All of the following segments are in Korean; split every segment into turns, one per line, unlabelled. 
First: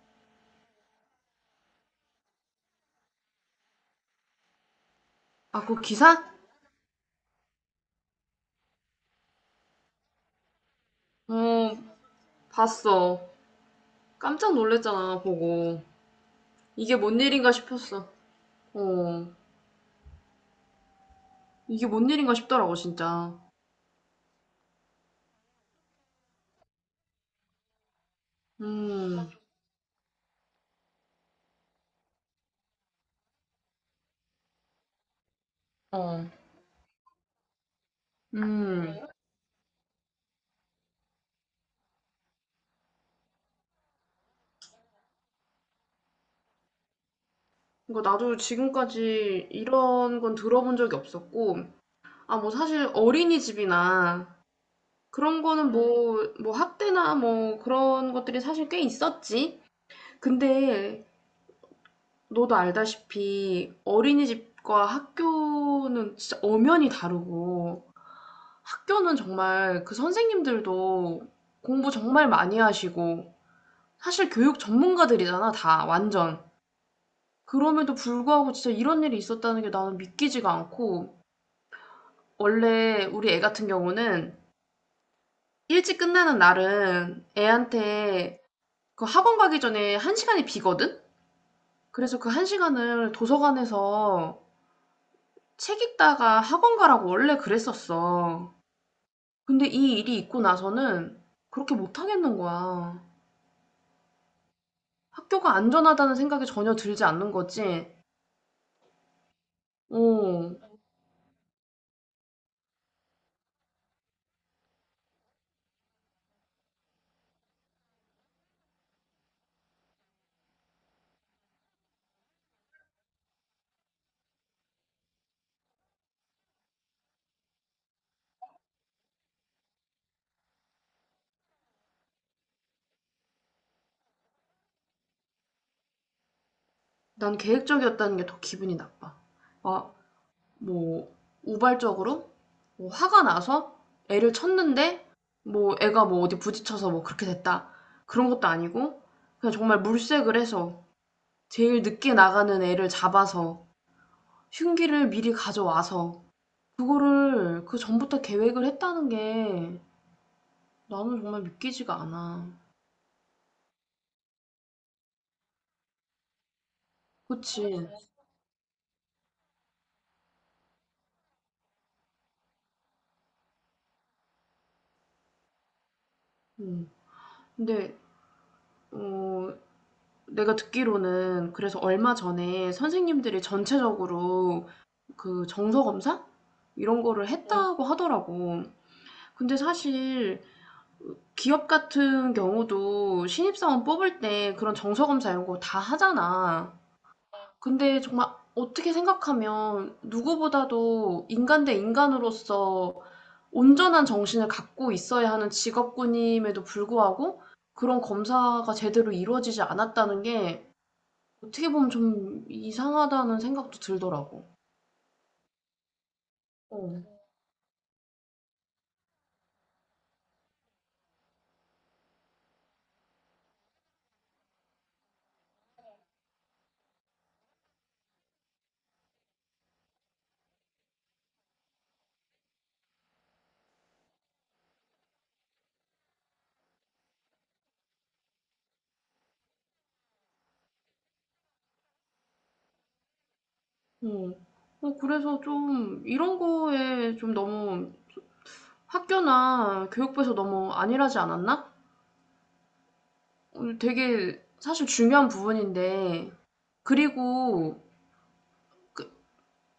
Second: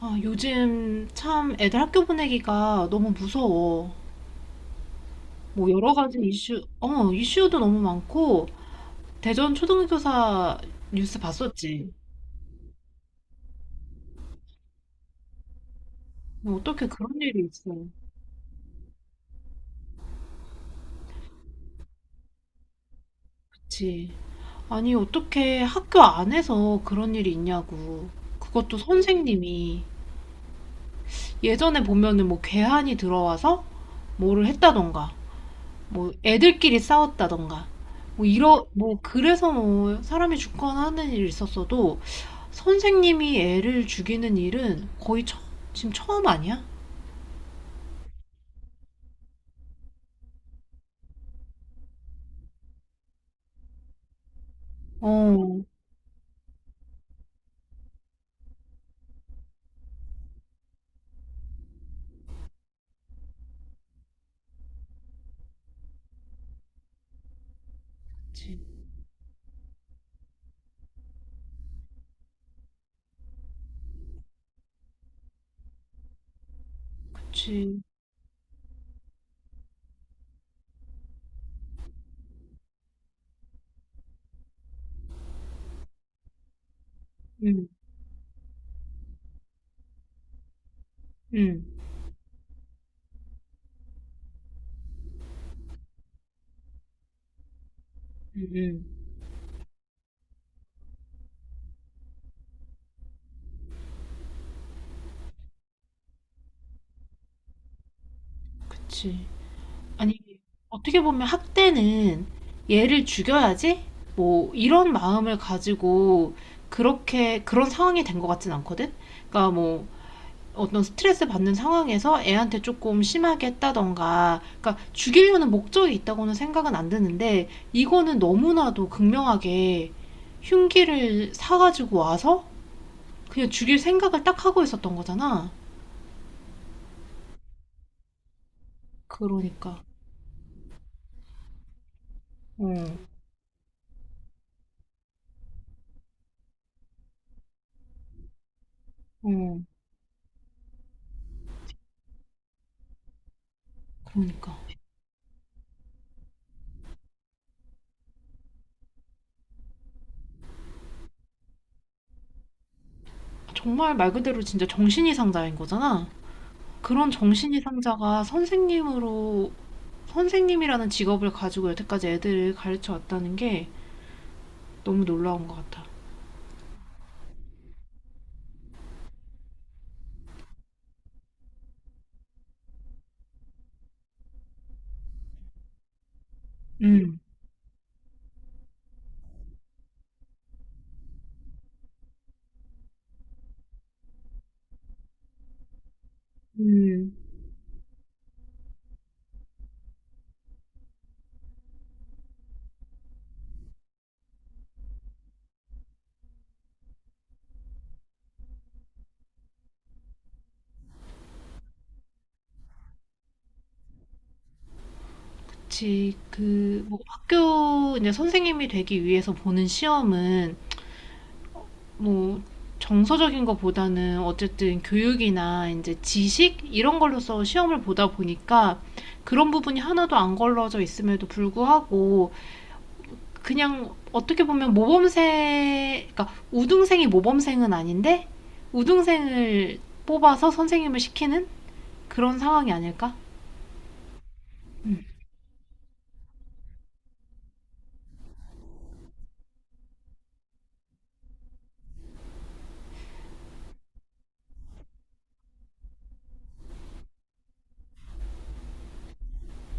아, 요즘 참 애들 학교 보내기가 너무 무서워.
아,
뭐
그
여러 가지
기사?
이슈도 너무 많고, 대전 초등교사 뉴스
어,
봤었지.
봤어. 깜짝 놀랐잖아, 보고.
뭐 어떻게
이게
그런
뭔
일이
일인가
있어.
싶었어. 어, 이게 뭔 일인가 싶더라고, 진짜.
그치. 아니, 어떻게 학교 안에서 그런 일이 있냐고. 그것도
음,
선생님이 예전에 보면은 뭐 괴한이 들어와서 뭐를 했다던가, 뭐
어,
애들끼리 싸웠다던가, 뭐 이러,
음.
뭐 그래서 뭐 사람이 죽거나 하는 일이 있었어도 선생님이 애를 죽이는 일은 지금 처음 아니야?
그러니까 나도 지금까지 이런 건 들어본 적이 없었고, 아, 뭐 사실 어린이집이나 그런
어.
거는 뭐, 뭐 학대나 뭐 그런 것들이 사실 꽤 있었지. 근데 너도 알다시피 어린이집과 학교는 진짜 엄연히 다르고,
그치.
학교는 정말 그 선생님들도 공부 정말 많이 하시고 사실 교육 전문가들이잖아, 다 완전.
그치.
그럼에도 불구하고 진짜 이런 일이 있었다는 게 나는 믿기지가 않고, 원래 우리 애 같은 경우는 일찍 끝나는 날은
응.
애한테 그 학원 가기 전에 한 시간이 비거든?
응.
그래서 그 한 시간을 도서관에서 책 읽다가 학원 가라고 원래
응.
그랬었어.
응.
근데 이 일이 있고 나서는 그렇게 못 하겠는 거야. 학교가 안전하다는 생각이 전혀 들지 않는 거지.
그치. 아니,
어,
어떻게 보면 학대는 얘를 죽여야지? 뭐, 이런 마음을 가지고 그런 상황이 된 것 같진 않거든? 그러니까 뭐, 어떤 스트레스 받는 상황에서 애한테 조금 심하게 했다던가, 그러니까 죽이려는 목적이 있다고는 생각은 안 드는데, 이거는 너무나도 극명하게 흉기를 사가지고 와서 그냥 죽일 생각을 딱 하고 있었던 거잖아.
난 계획적이었다는 게 더 기분이 나빠.
그러니까.
아, 뭐, 우발적으로? 뭐
응.
화가 나서 애를 쳤는데, 뭐, 애가 뭐 어디 부딪혀서 뭐 그렇게 됐다. 그런 것도 아니고, 그냥
응.
정말 물색을 해서, 제일 늦게 나가는 애를 잡아서,
그러니까.
흉기를 미리 가져와서, 그거를 그 전부터 계획을 했다는 게 나는 정말 믿기지가 않아.
정말 말 그대로 진짜 정신이상자인 거잖아. 그런
그치?
정신이상자가 선생님이라는 직업을 가지고 여태까지 애들을 가르쳐 왔다는 게 너무 놀라운 것 같아.
응. 근데, 어, 내가 듣기로는 그래서 얼마 전에 선생님들이 전체적으로 그 정서 검사 이런
음.
거를 했다고 하더라고. 근데 사실 기업 같은 경우도 신입사원 뽑을 때 그런 정서 검사 이런 거 다 하잖아.
음.
근데 정말 어떻게 생각하면 누구보다도 인간 대 인간으로서 온전한 정신을 갖고 있어야 하는 직업군임에도 불구하고 그런 검사가 제대로 이루어지지 않았다는 게 어떻게 보면 좀 이상하다는 생각도 들더라고.
그치. 그, 뭐,
어.
이제 선생님이 되기 위해서 보는 시험은 뭐 정서적인 것보다는 어쨌든 교육이나 이제 지식 이런 걸로서 시험을 보다 보니까 그런 부분이 하나도 안 걸러져 있음에도 불구하고 그냥 어떻게 보면 모범생, 그러니까 우등생이 모범생은 아닌데 우등생을 뽑아서 선생님을 시키는 그런 상황이 아닐까?
어. 그래서 좀 이런 거에 좀 너무 학교나 교육부에서 너무 안일하지 않았나? 되게 사실 중요한 부분인데, 그리고 그-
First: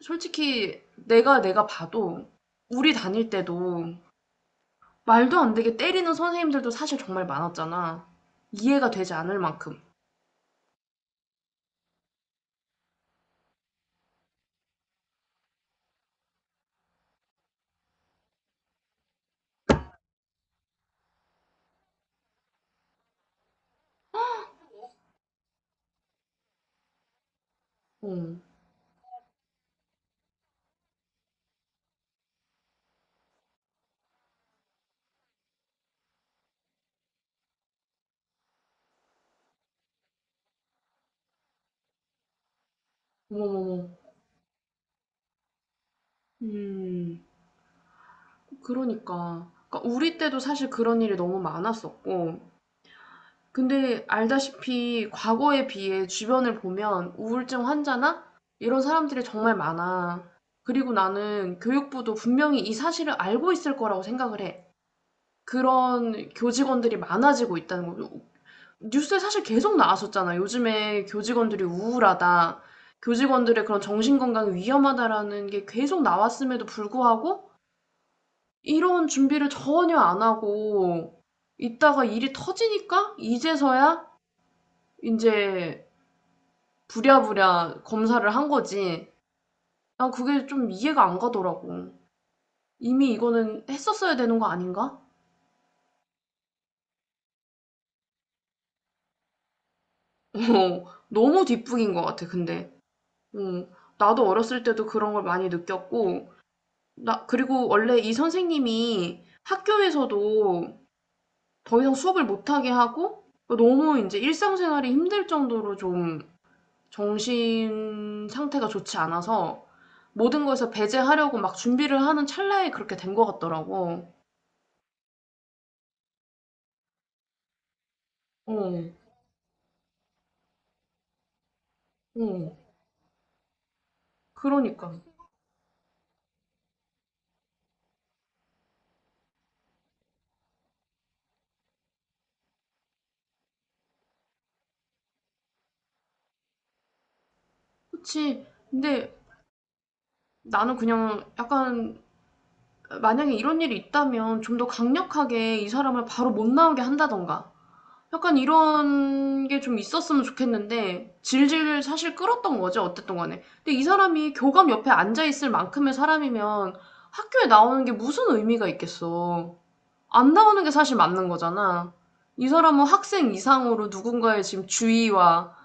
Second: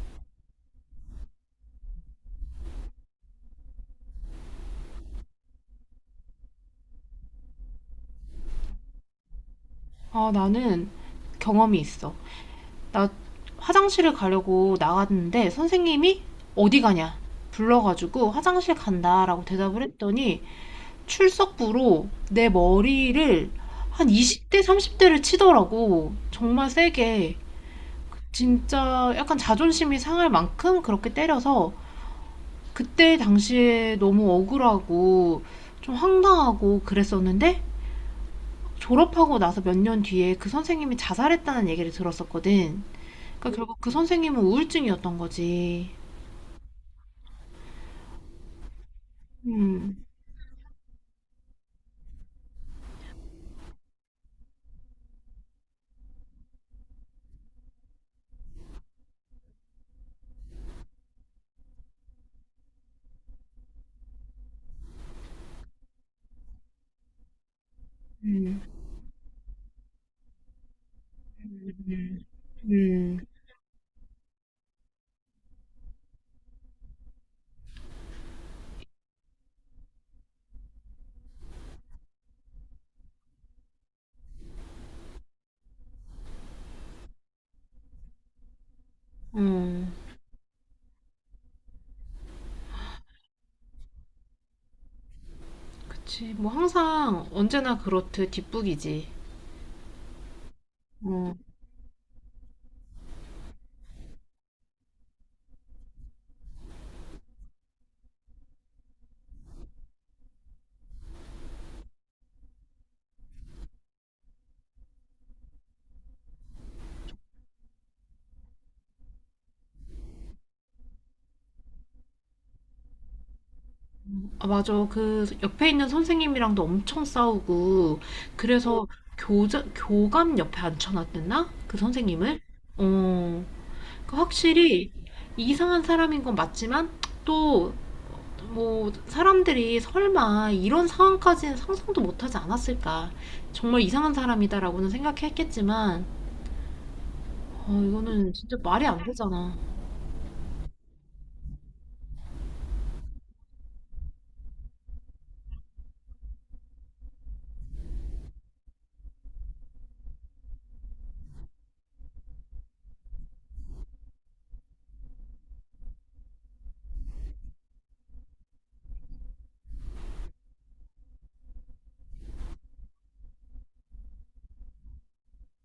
솔직히 내가 봐도 우리 다닐 때도 말도 안 되게 때리는 선생님들도 사실 정말 많았잖아. 이해가 되지 않을 만큼.
아, 나는 경험이 있어. 나 화장실을 가려고 나갔는데 선생님이 어디 가냐? 불러가지고 화장실 간다라고 대답을 했더니 출석부로 내 머리를 한 20대, 30대를 치더라고. 정말 세게.
어.
진짜 약간 자존심이 상할 만큼 그렇게 때려서 그때 당시에 너무 억울하고 좀 황당하고 그랬었는데 졸업하고 나서 몇 년 뒤에 그 선생님이 자살했다는 얘기를 들었었거든. 그러니까 결국 그
어머머머.
선생님은 우울증이었던 거지.
음. 그러니까. 그러니까
음.
우리 때도 사실 그런 일이 너무 많았었고, 근데 알다시피 과거에 비해 주변을 보면 우울증 환자나 이런 사람들이 정말 많아. 그리고 나는 교육부도 분명히 이 사실을 알고 있을 거라고 생각을 해. 그런 교직원들이 많아지고 있다는 거죠.
음.
뉴스에 사실 계속 나왔었잖아. 요즘에 교직원들이
음.
우울하다.
음.
교직원들의 그런 정신건강이 위험하다라는 게 계속 나왔음에도 불구하고 이런 준비를 전혀 안 하고 있다가 일이 터지니까 이제서야 이제 부랴부랴 검사를 한 거지.
음.
난 그게 좀 이해가 안 가더라고. 이미 이거는 했었어야 되는 거 아닌가?
그치. 뭐 항상 언제나 그렇듯 뒷북이지.
어.
어.
너무 뒷북인 것 같아 근데. 어. 나도 어렸을 때도 그런 걸 많이 느꼈고, 나 그리고 원래 이 선생님이 학교에서도 더 이상 수업을 못 하게 하고 너무 이제 일상생활이 힘들 정도로 좀 정신 상태가 좋지 않아서 모든 거에서 배제하려고 막 준비를 하는 찰나에 그렇게 된 것 같더라고.
아, 맞아. 그 옆에 있는 선생님이랑도 엄청 싸우고,
어,
그래서 교감 옆에 앉혀놨댔나? 그 선생님을?
어,
어, 그 확실히
그러니까.
이상한 사람인 건 맞지만, 또 뭐 사람들이 설마 이런 상황까지는 상상도 못하지 않았을까. 정말 이상한 사람이다라고는 생각했겠지만, 이거는
그치.
진짜 말이 안
근데
되잖아.
나는 그냥 약간 만약에 이런 일이 있다면 좀 더 강력하게 이 사람을 바로 못 나오게 한다던가. 약간 이런 게 좀 있었으면 좋겠는데 질질 사실 끌었던 거지 어쨌든 간에. 근데 이 사람이 교감 옆에 앉아 있을 만큼의 사람이면 학교에 나오는 게 무슨 의미가 있겠어. 안 나오는 게 사실 맞는 거잖아. 이 사람은 학생 이상으로 누군가의 지금 주의와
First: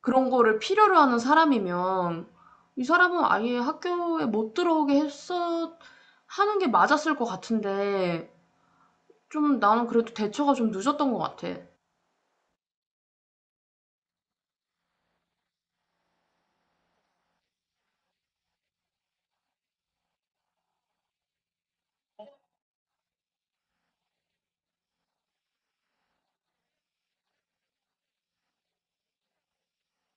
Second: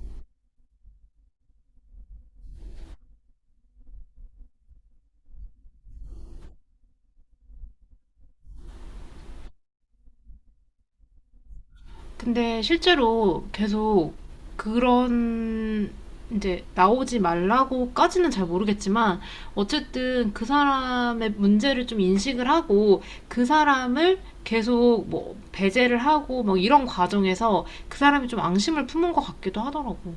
그런 거를 필요로 하는 사람이면 이 사람은 아예 학교에 못 들어오게 했어 하는 게 맞았을 것 같은데, 좀 나는 그래도 대처가 좀 늦었던 것 같아.
근데 실제로 계속 그런 이제 나오지 말라고까지는 잘 모르겠지만 어쨌든 그 사람의 문제를 좀 인식을 하고 그 사람을 계속 뭐 배제를 하고 뭐 이런 과정에서 그 사람이 좀 앙심을 품은 것 같기도 하더라고.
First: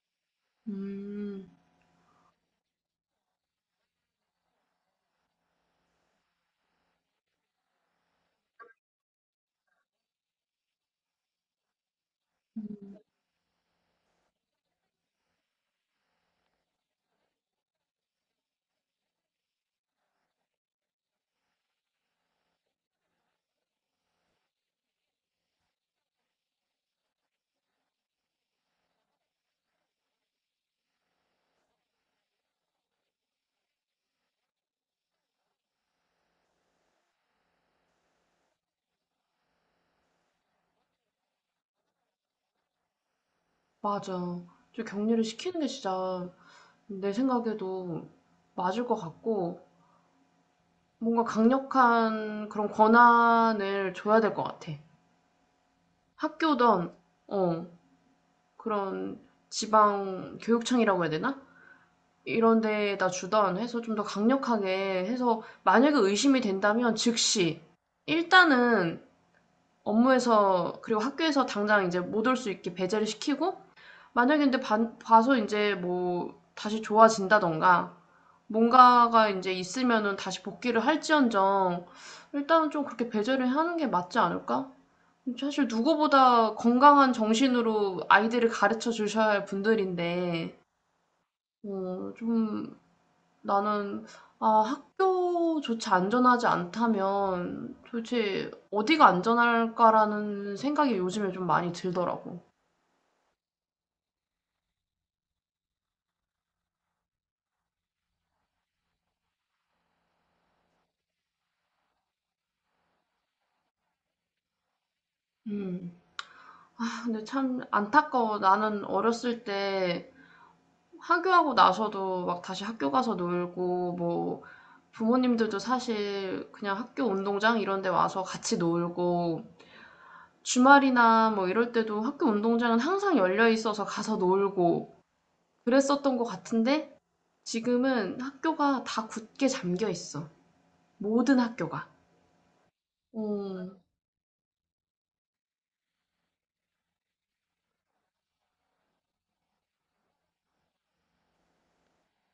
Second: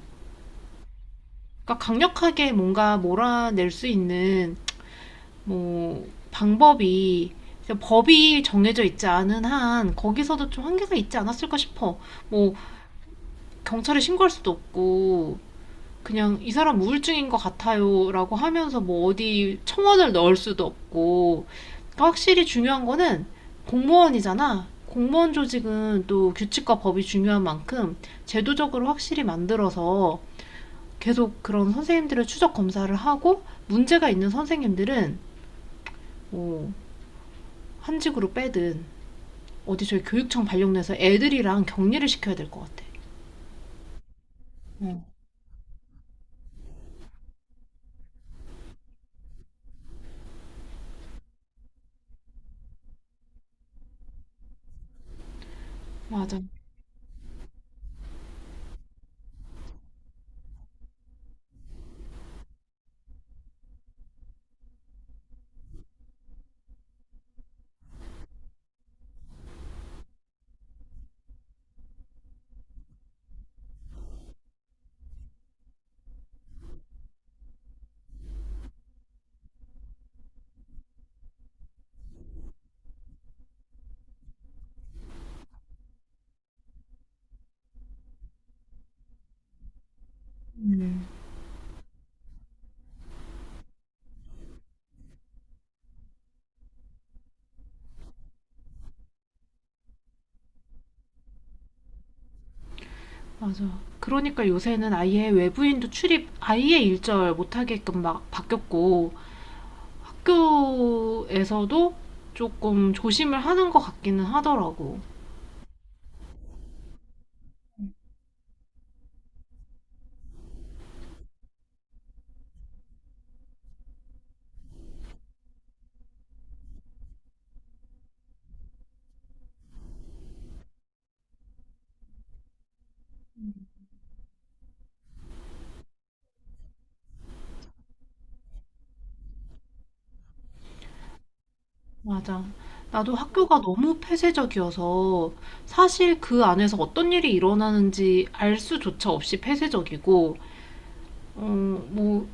음,
그러니까 강력하게 뭔가 몰아낼 수 있는 뭐 방법이 법이 정해져 있지 않은 한 거기서도 좀 한계가 있지 않았을까 싶어. 뭐 경찰에 신고할 수도 없고 그냥 이 사람 우울증인 것 같아요라고 하면서 뭐 어디 청원을 넣을 수도 없고 그러니까 확실히 중요한 거는 공무원이잖아. 공무원 조직은 또 규칙과 법이 중요한 만큼 제도적으로 확실히 만들어서 계속 그런 선생님들을 추적 검사를 하고 문제가 있는 선생님들은 뭐 한직으로 빼든 어디 저희 교육청 발령내서 애들이랑 격리를 시켜야 될 것 같아.
맞아. 좀 격리를 시키는 게 진짜 내 생각에도 맞을 것 같고, 뭔가 강력한 그런 권한을 줘야 될 것 같아.
맞아.
학교든 어, 그런 지방 교육청이라고 해야 되나? 이런 데에다 주던 해서 좀 더 강력하게 해서 만약에 의심이 된다면 즉시 일단은 업무에서 그리고 학교에서 당장 이제 못 올 수 있게 배제를 시키고 만약에 근데 봐서 이제 뭐 다시 좋아진다던가 뭔가가 이제 있으면은 다시 복귀를 할지언정 일단은 좀 그렇게 배제를 하는 게 맞지 않을까? 사실 누구보다 건강한 정신으로 아이들을 가르쳐 주셔야 할 분들인데, 좀 나는, 아, 학교조차 안전하지 않다면 도대체 어디가 안전할까라는 생각이 요즘에 좀 많이 들더라고.
맞아. 그러니까 요새는 아예 외부인도 출입 아예 일절 못하게끔 막 바뀌었고 학교에서도 조금 조심을 하는 것 같기는 하더라고.
음. 아, 근데 참 안타까워. 나는 어렸을 때 하교하고 나서도 막 다시 학교 가서 놀고, 뭐 부모님들도 사실 그냥 학교 운동장 이런 데 와서 같이 놀고, 주말이나 뭐 이럴 때도 학교 운동장은 항상 열려 있어서 가서 놀고 그랬었던 것 같은데 지금은 학교가 다 굳게 잠겨 있어. 모든 학교가.
맞아. 나도 학교가
어,
너무 폐쇄적이어서 사실 그 안에서 어떤 일이 일어나는지 알 수조차 없이 폐쇄적이고, 어, 뭐,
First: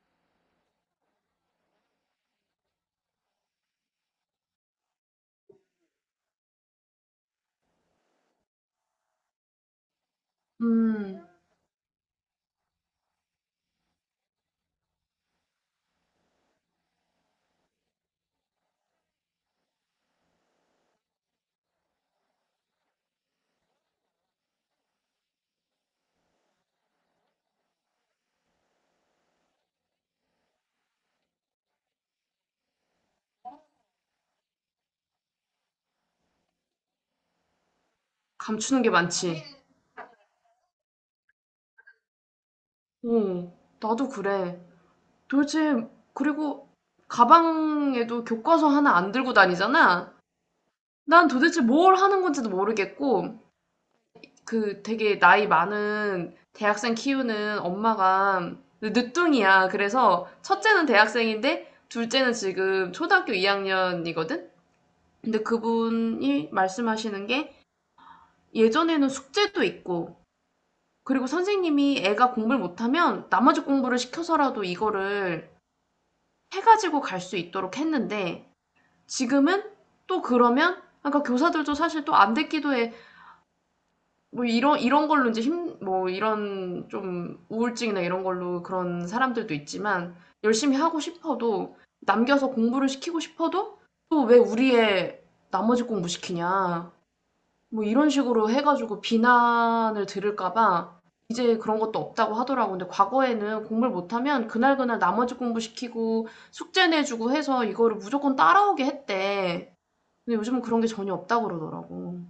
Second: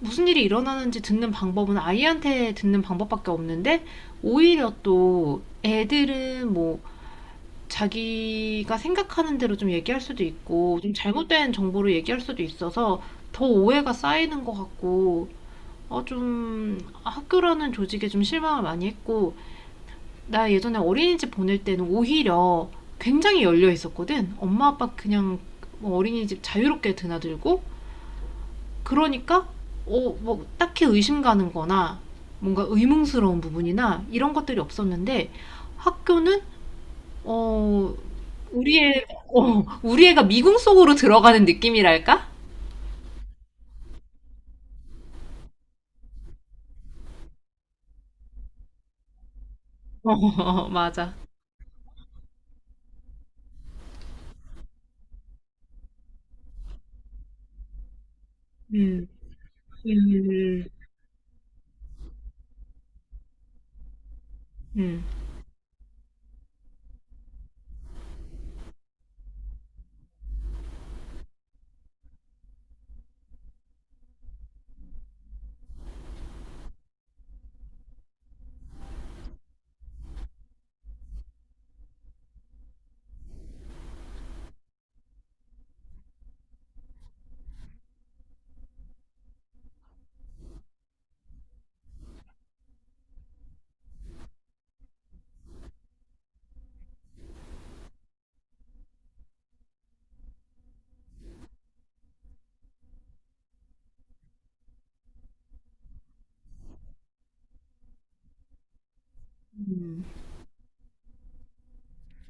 무슨 일이 일어나는지 듣는 방법은 아이한테 듣는 방법밖에 없는데, 오히려 또 애들은 뭐, 자기가 생각하는 대로 좀 얘기할 수도 있고, 좀
음,
잘못된 정보를 얘기할 수도 있어서 더 오해가 쌓이는 것 같고, 좀 학교라는 조직에 좀 실망을 많이 했고, 나 예전에 어린이집 보낼 때는 오히려 굉장히 열려 있었거든. 엄마 아빠 그냥 뭐 어린이집 자유롭게 드나들고 그러니까 뭐 딱히 의심 가는 거나 뭔가 의문스러운 부분이나 이런 것들이 없었는데 학교는 어 우리
감추는 게
애
많지.
우리 애가 미궁 속으로 들어가는 느낌이랄까?
어, 나도 그래. 도대체, 그리고 가방에도 교과서 하나 안 들고 다니잖아?
어, 맞아.
난 도대체 뭘 하는 건지도 모르겠고, 그 되게 나이 많은 대학생 키우는 엄마가
음.
늦둥이야.
음.
그래서
음.
첫째는 대학생인데 둘째는 지금 초등학교 2학년이거든?
음.
근데 그분이 말씀하시는 게 예전에는 숙제도 있고 그리고 선생님이 애가 공부를 못하면 나머지 공부를 시켜서라도 이거를 해가지고 갈 수 있도록 했는데, 지금은 또 그러면 그러니까 교사들도 사실 또 안 됐기도 해. 뭐 이런 걸로 이제 힘 뭐 이런 좀 우울증이나 이런 걸로 그런 사람들도 있지만, 열심히 하고 싶어도 남겨서 공부를 시키고 싶어도 또 "왜 우리의 나머지 공부 시키냐." 뭐 이런 식으로 해 가지고 비난을 들을까 봐 이제 그런 것도 없다고 하더라고. 근데 과거에는 공부를 못하면 그날그날 나머지 공부 시키고 숙제 내 주고 해서 이거를 무조건 따라오게 했대.
음.
근데 요즘은 그런 게 전혀 없다고 그러더라고.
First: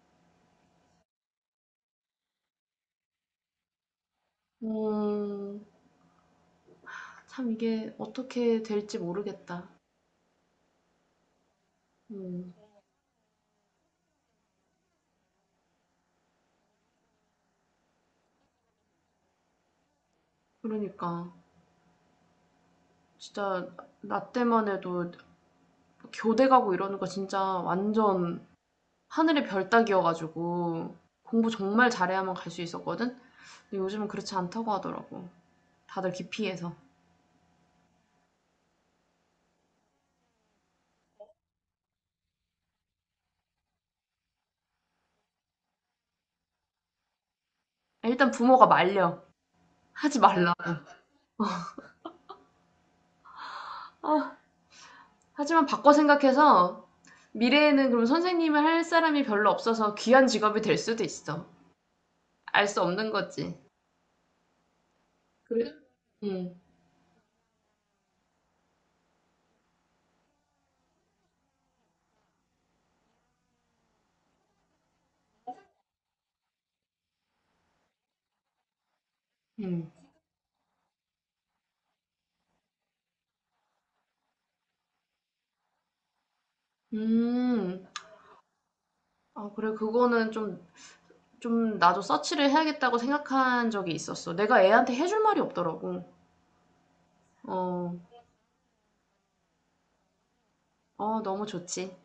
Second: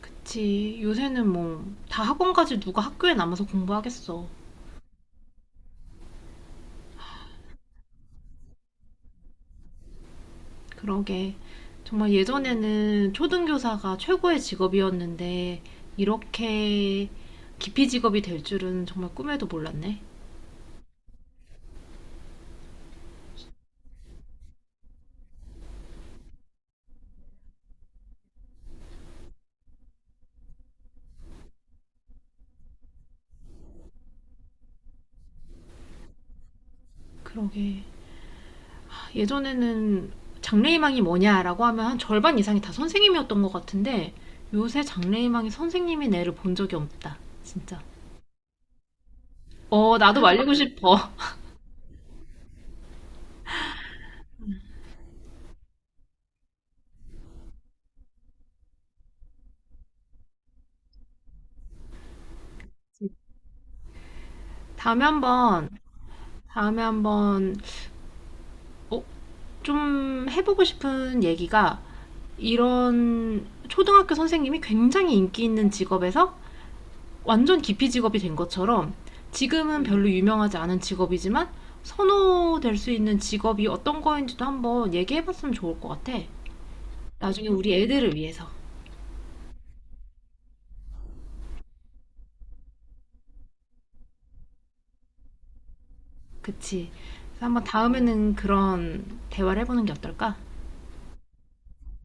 그치. 요새는 뭐 다 학원까지 누가 학교에 남아서 공부하겠어.
음. 참 이게 어떻게 될지 모르겠다.
그러게. 정말
음,
예전에는 초등교사가 최고의 직업이었는데, 이렇게 기피 직업이 될 줄은 정말 꿈에도 몰랐네.
그러니까 진짜 나 때만 해도 교대 가고 이러는 거 진짜 완전 하늘의 별 따기여가지고 공부 정말 잘해야만 갈 수 있었거든? 근데 요즘은 그렇지 않다고 하더라고. 다들 기피해서.
그러게. 예전에는 장래희망이 뭐냐라고 하면 한 절반 이상이 다 선생님이었던 것 같은데, 요새 장래희망이 선생님인 애를 본 적이 없다. 진짜.
일단 부모가 말려.
어,
하지
나도
말라.
말리고 싶어.
아, 하지만 바꿔 생각해서 미래에는 그럼 선생님을 할 사람이 별로 없어서 귀한 직업이 될 수도 있어. 알 수 없는 거지.
다음에 한번,
그래? 응,
다음에 한번, 어, 좀 해보고 싶은 얘기가 이런 초등학교 선생님이 굉장히 인기 있는 직업에서 완전 기피 직업이 된 것처럼 지금은
응.
별로 유명하지 않은 직업이지만 선호될 수 있는 직업이 어떤 거인지도 한번 얘기해봤으면 좋을 것 같아. 나중에 우리
음.
애들을 위해서.
아, 그래. 그거는 좀, 나도 서치를 해야겠다고 생각한 적이 있었어. 내가 애한테 해줄 말이 없더라고.
그치. 그래서 한번
어,
다음에는 그런 대화를 해보는 게 어떨까?
어, 너무 좋지.